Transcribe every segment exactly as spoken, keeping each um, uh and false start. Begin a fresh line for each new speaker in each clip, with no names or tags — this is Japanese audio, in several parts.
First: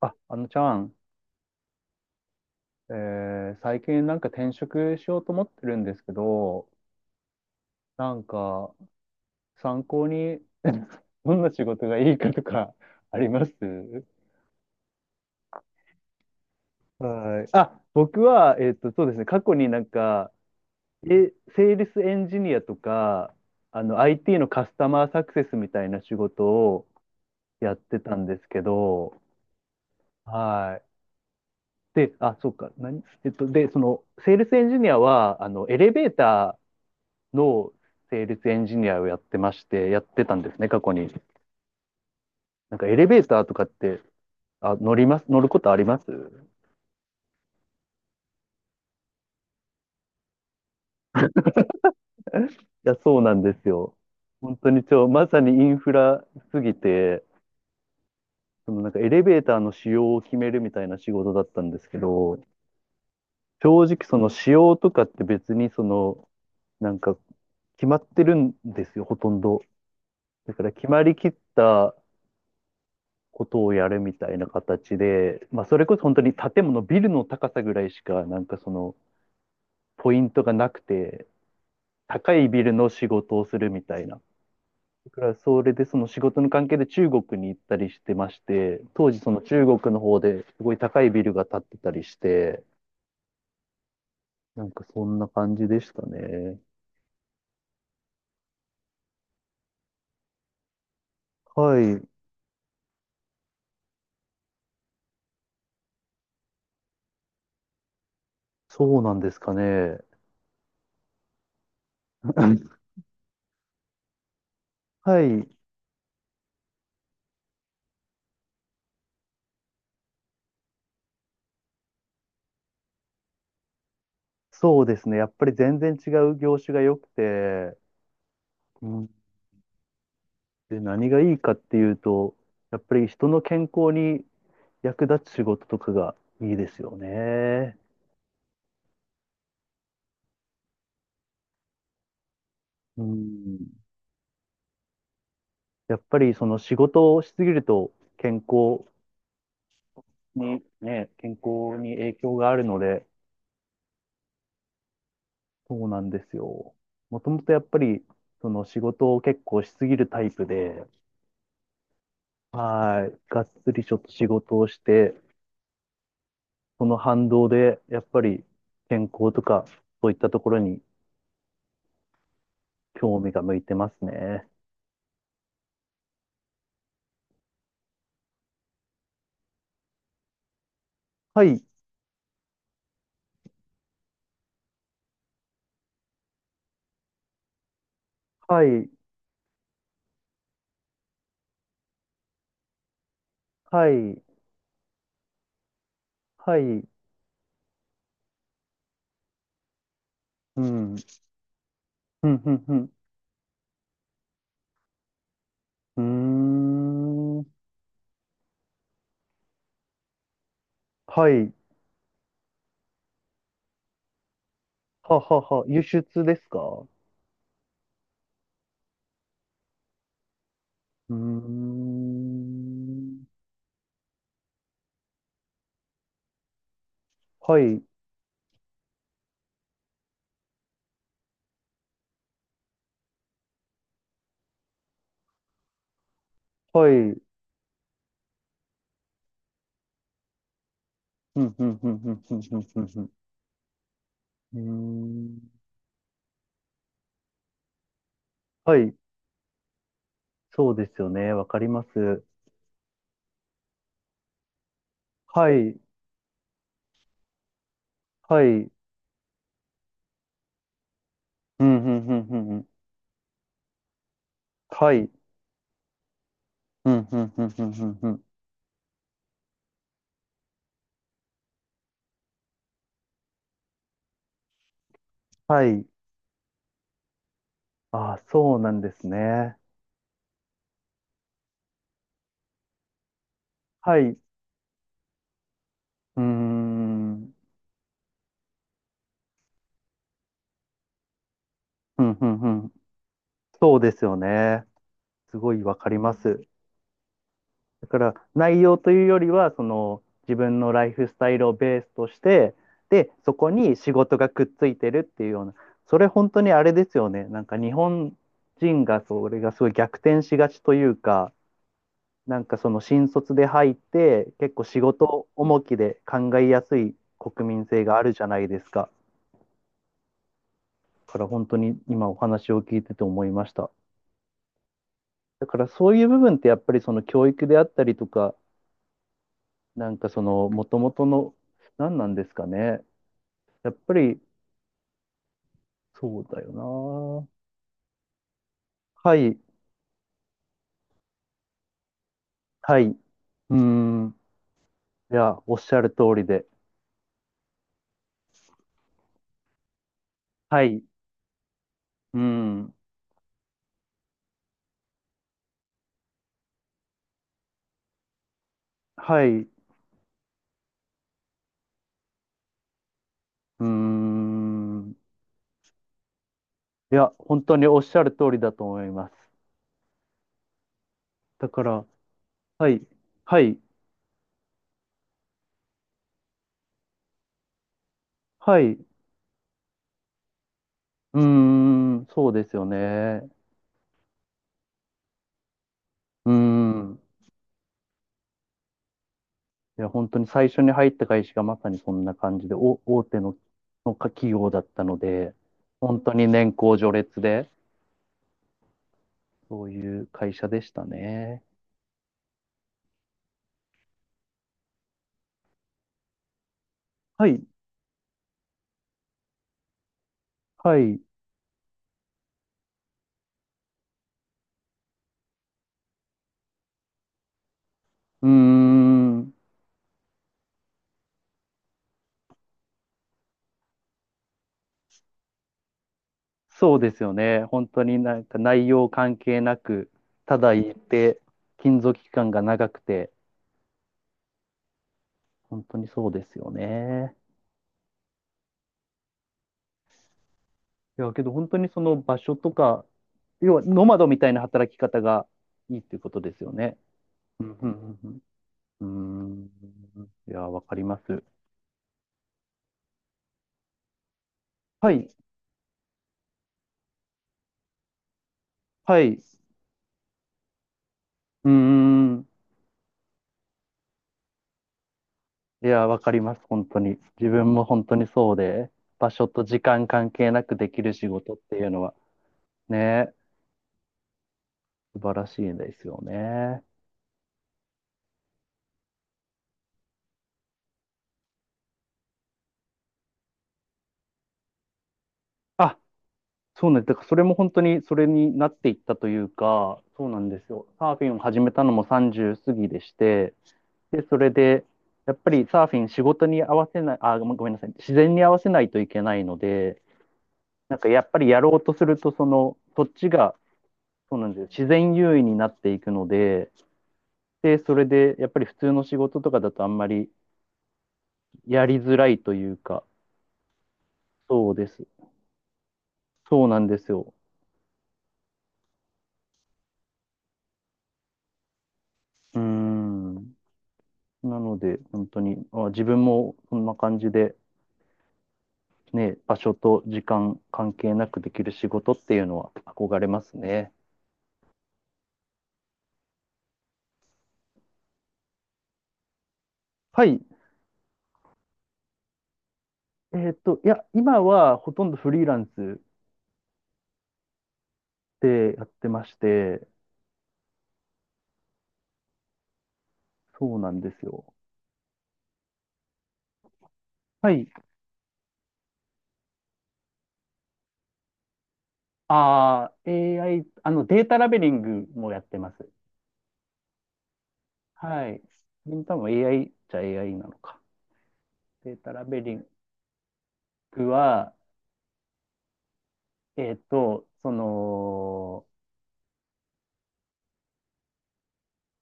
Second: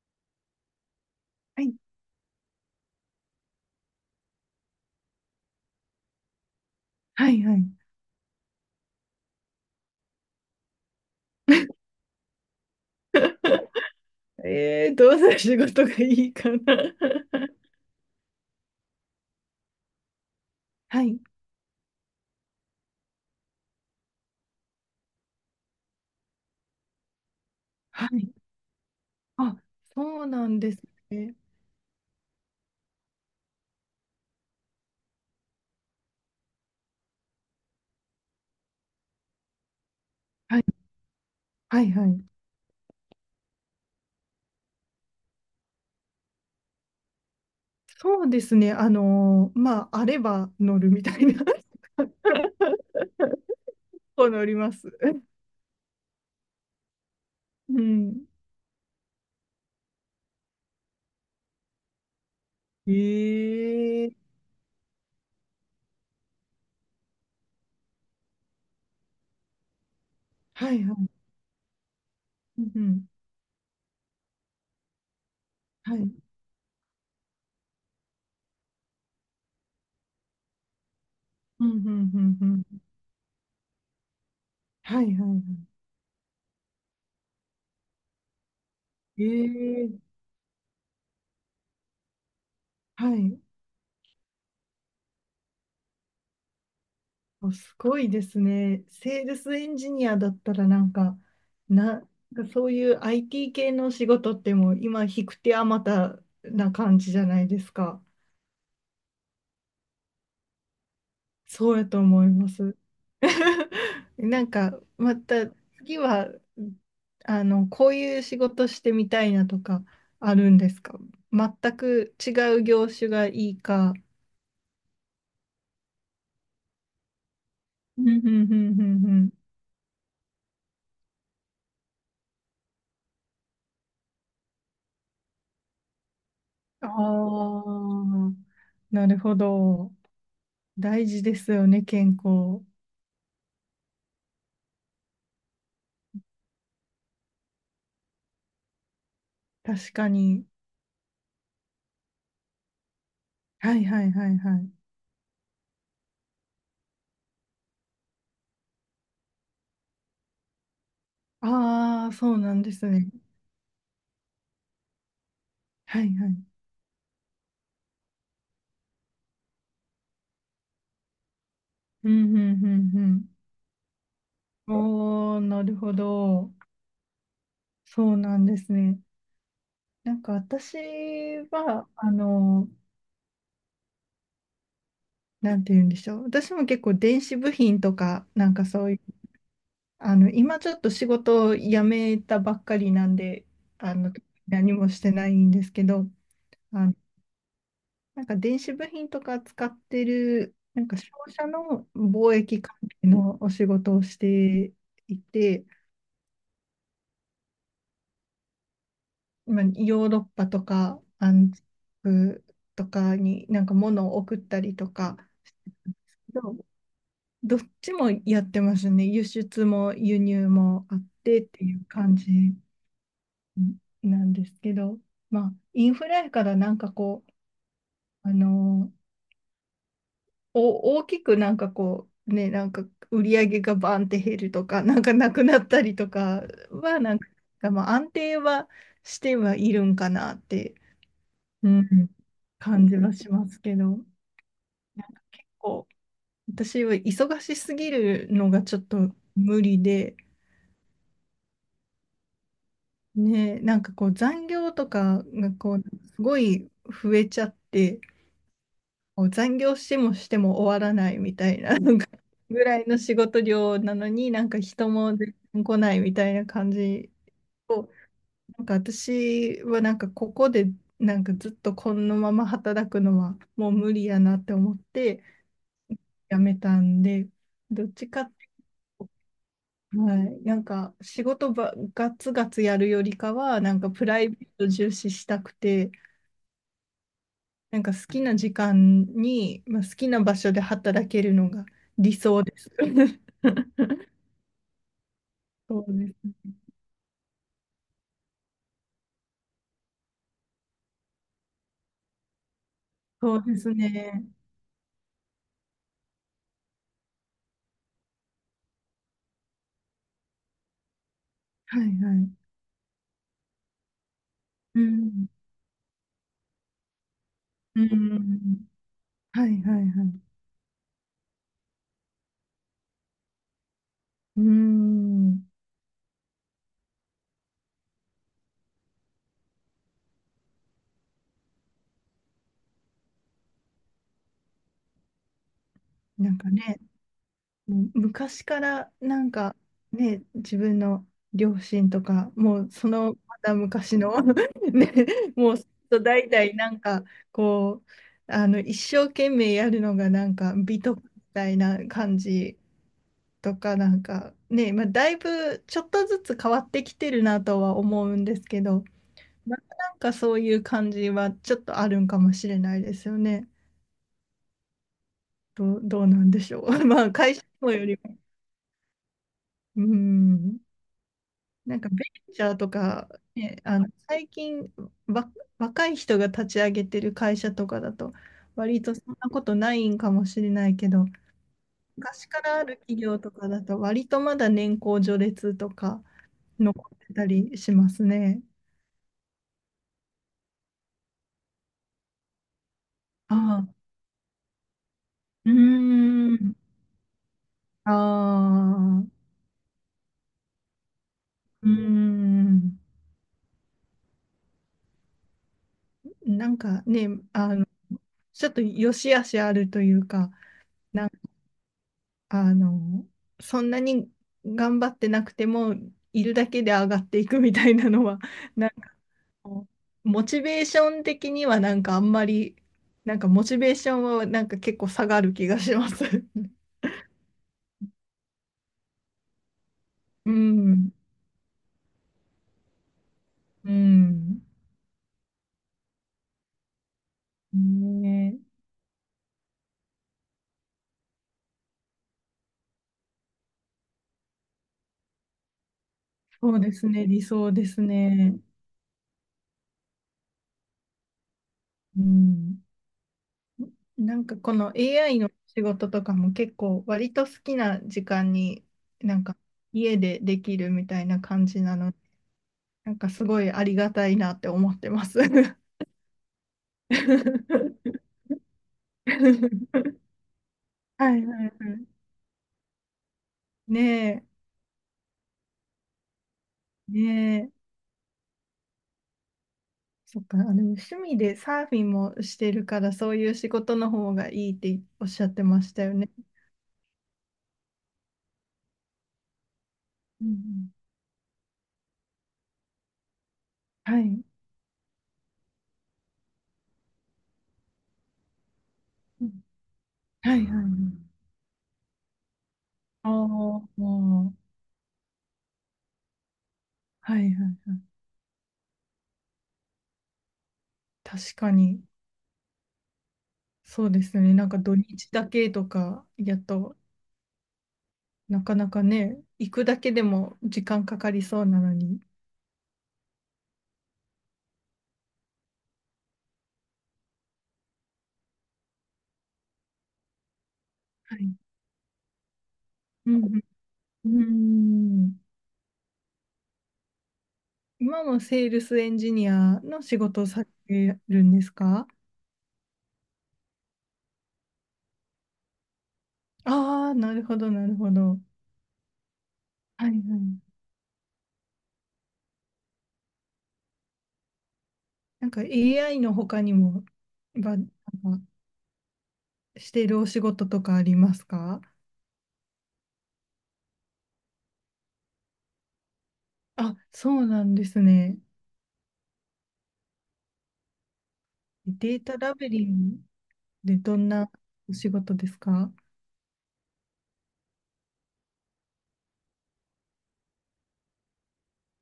あ、あのちゃん、
はい、
えー最近なんか転職しようと思ってるんですけど、
はい、はい。
なんか参考に どんな仕事がいいかとか あります
えー、どうする仕事がいいかな。
はい。あ、僕は、えっと、そうですね、過去になんか、
はい、
え、セールスエンジニアとか、あの、アイティー のカスタマーサクセスみたいな仕事をやって
は
たん
い。
ですけど、
あ、そうなんで
は
す
い。
ね。
で、あ、そうか、何、えっと、で、その、セールスエンジニアは、あの、エレベーターのセールスエンジニアをやってまして、やってたんで
は
す
い、
ね、過去に。
はい、はい。
なんかエレベーターとかって、あ、乗ります、乗ることありますい
そうですね。あのーまあ、あれば乗るみたいな。
や、そうなんですよ。
そう乗り
本当
ま
に
す。
超、まさにインフラすぎて、
うん。
そのなんかエレベーターの仕様を決めるみたいな仕事だったんですけど、
え
正直そ
え、
の仕様とかって別にその、なんか決まってるんですよ、ほとんど。だから
はい
決
は
まり
い。
きった
うんうん。
ことをやるみたいな形で、まあそれ
は
こ
い。
そ
う
本当
ん
に建物、ビルの高さぐらいしか、なんかその、ポイントがなくて、
うんう
高
んう
い
ん。
ビルの仕事をするみたいな。
はいは
だ
い
からそ
は
れでその仕事の関係で中国に行ったりしてまして、当時その中
い。
国の
ええ、
方ですごい高いビルが建ってたりして、
はい。
なんかそんな感じでしたね。
お、すごいですね。セールスエンジニアだったらなんか、
はい、
な、そういう アイティー 系の仕事ってもう今、引く手あまたな感じじゃないですか。
そうなんですかね。
そうやと思います。なんか、ま
は
た
い、
次は、あの、こういう仕事してみたいなとかあるんですか？全く違う業種がいいか。
そうですね。やっぱり全然違う業種が良くて、
うんうんうんう
う
ん
ん
うん。
で、何がいいかっていうと、やっぱり人の健康に役立つ仕事とかがいいですよ
あ
ね。
あ、なるほど。大事ですよね、健康。
うんやっぱりその仕事をしすぎると健康
確かに。
にね、健康に影響があるので、
はいはいはいはい。
そうなんですよ。もともとやっぱりその仕事を結構しすぎるタイプで、
ああ、そうなんです
は
ね。
い、がっつりちょっと仕事をして、
はいはい。
その反動でやっぱり健康とかそういったところに
うんうんう
興味
ん
が向いてますね。
うん。おー、なるほど。そうなんですね。なんか私
はい、
は、あの、なんて言うんでしょう。私も結構電子部品とか、なん
は
かそ
い、
ういう、あの、今ちょっと仕事を辞めたばっかりなんで、
は
あの、
い、
何もしてないんですけど、
はい、
あのなんか電子部品とか使ってる、
う
なん
ん、うん、
か商社の
う
貿
ん、
易関
う
係のお仕事をしていて、
ん、うーん、
まあ、ヨーロッパとか
はい、
安福とかになんか物を送ったりとか、
ははは、輸出です
ど
か
どっちもやってますね。輸出も輸入もあっ
うー
てっていう感じ
ん。
なんですけど、まあ、インフレからなんかこう、
はい、
あのお、大きくなんかこう、ね、なんか売り上げがバーンって減るとか、なんかなくなったりとか
はい。う
は、な
ん、
んか、まあ、安定はしてはいるんかなって、
うん、う
う
ん、うん、う
ん、
ん、う
感じ
ん、
はしますけど、なんか
うん。うん。うーん
こう、私は忙しすぎるのが
は
ちょっ
い、
と無理で、
そうですよね。わかります。
ね、なんかこう残業とか
は
がこ
い、
う、すごい増えちゃって、
はい。うん、
もう残業してもしても終わらないみたい
う
な、
ん、う
なん
ん、
か
うんう
ぐ
ん。
らいの仕事量なのになんか人
はい。
も全然来ないみたいな感
うん、
じ
うん、うん、うん、う
を、
んうん。
なんか私はなんかここでなんかずっとこのまま働くのはもう無理やなって思って
はい。
辞めたんで、どっち
ああ、
かって
そうなんで
い
す
う
ね。
と、はい、なんか仕事ばガツガツやるよりかは、なんか
はい。
プ
う
ライベート重視したくて、
ーん。うん、
なんか好きな時間に、まあ、好きな場所で働けるのが
うん、
理
う
想です。
ん。そうですよ ね。すごいわ
そ
か
う
り
で
ます。
す。
だから内容というよりはその自分のライフスタイルをベースとしてでそ
そう
こ
です
に仕事
ね。
がくっついてるっていうようなそれ本当にあれですよねなんか日本人がそれがすごい逆転しがちというか
はいは
なん
い。
かその新卒で入って結構仕
うん。
事重きで考えやすい国民
う
性があるじゃないで
ん。
すか。
はいはいはい。
だから本当に今お話を聞いてて思いました。
う
だ
ん。
からそういう部分ってやっぱりその教育であったりとか、なんかそのもともとの何なんですかね。やっぱり、そう
なん
だ
か
よ
ね、
な。
もう昔から
は
なん
い、
かね、自分の両親とか、もう
はい。
そ
う
のまた
ー
昔
ん。
の ね、
いや、
も
お
う
っ
ずっ
しゃる通
と
り
代
で。
々なんかこう、あの一生懸命やるのがなんか
はい、
美
う
徳みたいな感
ー
じ
ん。
とかなんかね、まあ、だいぶちょっとずつ変わってきてるなとは思うんですけど、
はい、う
またなんかそういう感じはちょっとあるんかもしれないですよね。
ーん。
どう、どうなんでしょう。
い
まあ
や、
会
本
社
当に
の
おっ
よ
し
り
ゃる
も、
通りだと思います。
うん、
だか
なん
ら、
かベンチャー
は
と
い、
か、
はい、
ね、あの最近わ若い人が立ち上げてる会社とかだと
はい、
割
う
とそんなことないんかもしれないけど、
ーん、
昔
そう
か
です
ら
よ
ある企業
ね。
とかだと割とまだ年功序列とか
うー
残っ
ん。
てたりしますね。
いや、本当に最初に入った会社がまさにそんな感じで、お、大手
あ
の
あ、
の企業だったので、
うー
本当に年
ん、
功序列で、
ああ、
そういう会社でしたね。
うーん、なんかね、
はい。
あの、ちょっと良し悪しあるというか、
はい。う
なん、あの、そんなに頑張ってなくても、いるだけで上がっていくみたいなのは、
ー
なんか
ん。
こう、モチベーション的にはなんかあんまり、なんかモチベーションはなんか結構下がる気がします。
そうですよね。本当になんか内容関係なく、
う
ただ言っ
ん、
て、勤続期間が長くて、
うん、
本当にそうですよね。
ねえ、
いや、けど本当にその場所とか、要はノマドみたいな働き方がいいっていうことです
そ
よ
うで
ね。
すね、理
う
想
ん
で
う
す
んうん
ね。
うんうーん。いや、わかります。
うん、なんかこの
はい。
エーアイ の仕事とかも結構割と好きな時間に
はい。
な
う
んか家でできるみたいな感
ー
じなので、
ん。
なんかすごいありがたいなって思ってます。は
いや、わかります。本当に。自分も本当にそうで、場所と時
い
間関係なくできる仕
はい
事っ
は
ていうの
い。
は、ね、
ね
素晴らしいですよね。
え、ねえ。そっか、あ、の趣味でサーフィンもしてるからそういう仕事の方がいいっておっしゃってまし
あ、
たよね。
そうなんです。だからそれも本当にそれになっていったというか、そうな
うん
ん
う
ですよ。
ん、
サーフィンを始めたのもさんじゅう過ぎでして、
は
で、そ
い。
れで、やっぱりサーフィン仕事に合わせない、あ、ごめんごめんなさい、自然に合わせないといけない
う
の
ん、
で、
はいはいは
なんかや
い。
っぱりやろうとすると、その、そっち
ああ、
が、
も
そうなんで
う、
すよ。自然優位になっていくので、
はいはい
で、
は
それ
い。
で、やっぱり普通の仕事とかだとあんまり
確か
やり
に。
づらいというか、
そうですよね。なん
そう
か
で
土
す。
日だけとかやっ
そうなん
と
ですよ。
なかなかね、行くだけでも時間かかりそうなのに。
うーん。なので、本当に、あ、自分もそんな感じで、ね、場所と時間関係な
は
くで
い。
きる仕事っていうのは憧れ
う
ます
ん。
ね。
うん。うん、今もセールスエンジニアの仕
はい。
事をされてるんですか？
えーっと、いや、今はほとんどフリーランス
ああー、なるほど、なるほど。
でやってまして、
はいはい。
そうなんですよ。
なんか エーアイ の他にも、
はい。
ば、なんかしてるお仕事とかありますか？
ああ、エーアイ、あの、データラベリングもやってます。
あ、そうなんです
は
ね。
い。これも多分 エーアイ じゃ エーアイ なのか。データ
デ
ラ
ータ
ベ
ラ
リン
ベリングで
グ
どんな
は、
お仕事ですか？
えっと、その、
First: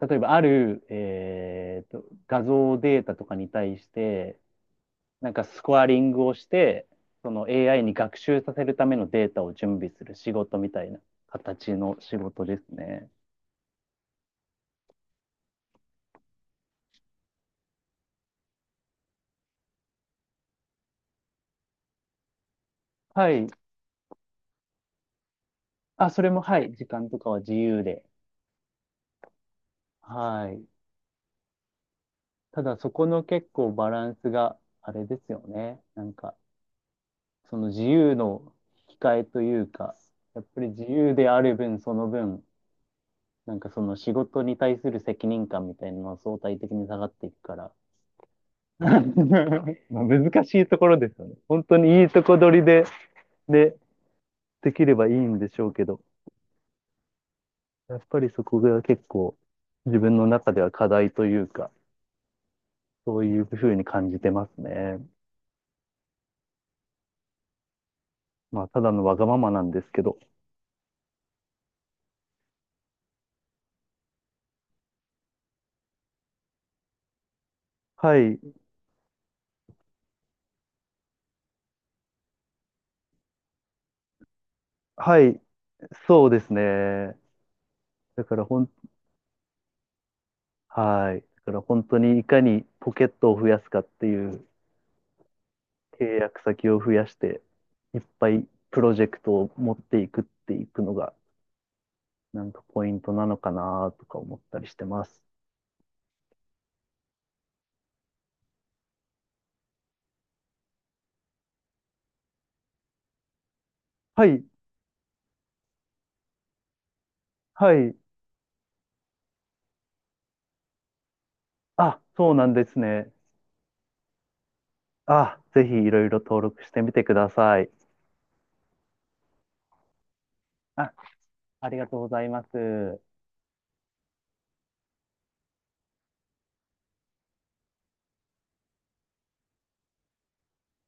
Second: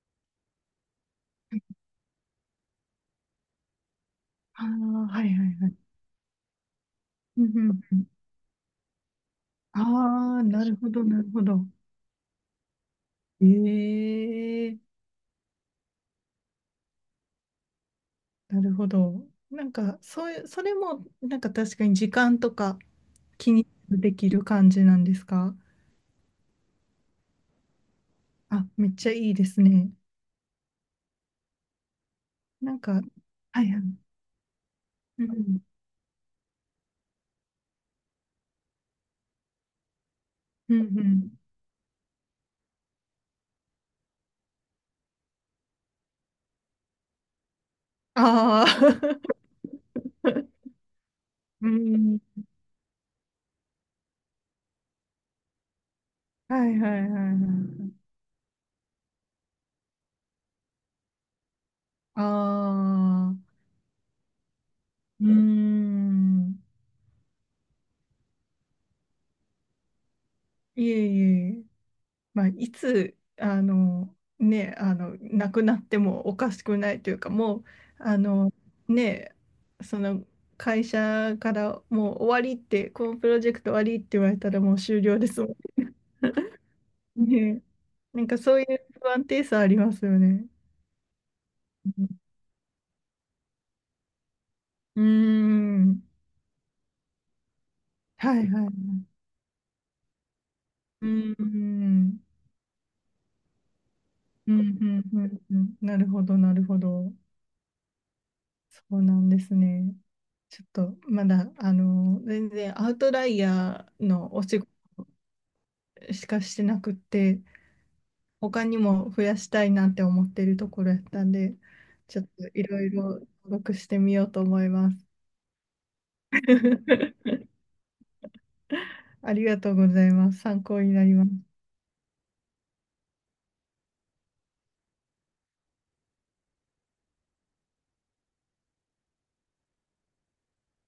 例えばある、えーと、画像データとかに対して、
ああー、はい
なんか
はい
ス
はい。
コアリングをして、そ
うん
の
うん
エーアイ に
うん。
学習させるためのデータを準備する仕
ああ、
事
な
み
る
た
ほ
いな
ど、なるほど。
形の仕事ですね。
ええ、なるほど。なんか、そういう、それも、なんか確かに時間とか
はい。
気にできる感じなんですか？
あ、それも、はい。時間とかは自由で。
あ、めっちゃいいですね。
はい。た
な
だ
ん
そ
か、
この結
はい
構
は
バ
い。
ランスがあれで
う
すよ
ん、
ね。なんか、その自由の引き換えというか、やっぱり
うん、
自
う
由で
ん。
ある分、その分、なんかその仕事に対する責任感みたいなのは相対的に下がっていくから。
ああ、
まあ難しい ところですよね。本
う
当にいい
ん。
とこ取りで、で、できればいいんでしょうけど、
はいはいはいは
やっ
い。
ぱりそこが結構自分の中では課題というか、
あ
そういう
あ、
ふうに感じてますね。
うーん。
まあ、ただのわがままなんですけど。
いえいえ。まあ、いつあの、ね、あの亡くなってもおかしくないというかもうあ
はい、
の、ね、その会社からもう終わりって、このプロジェクト終わりって言われたらもう終了
は
で
い、
すも
そうですね。
んね。な
だ
ん
か
か
ら
そ
ほ
ういう
ん、
不安定さありますよね。
はい。だから本当にいかにポケットを増やすかっていう
うん、うー
契
ん、
約先を増やして、いっぱ
は
い
いはい。
プロジ
う
ェクトを持っていくっていくの
ー
が、
ん、
なんかポイントなのかなとか思っ
う
た
ん、う
りしてま
ん、
す。
うん、うん、なるほど、なるほど。そうなんですね。ちょっとまだあの全然アウトライヤー
は
のお
い、
仕事しかしてなくって、
はい。
他にも増やしたいなって思ってるところやったんで、
あ、
ちょっ
そうな
と
ん
い
です
ろいろ
ね。
登録してみようと思います。
あ、ぜひいろいろ登録してみてくだ さい。
ありがとうございます。参考
あ、
になります。
ありがとうございます。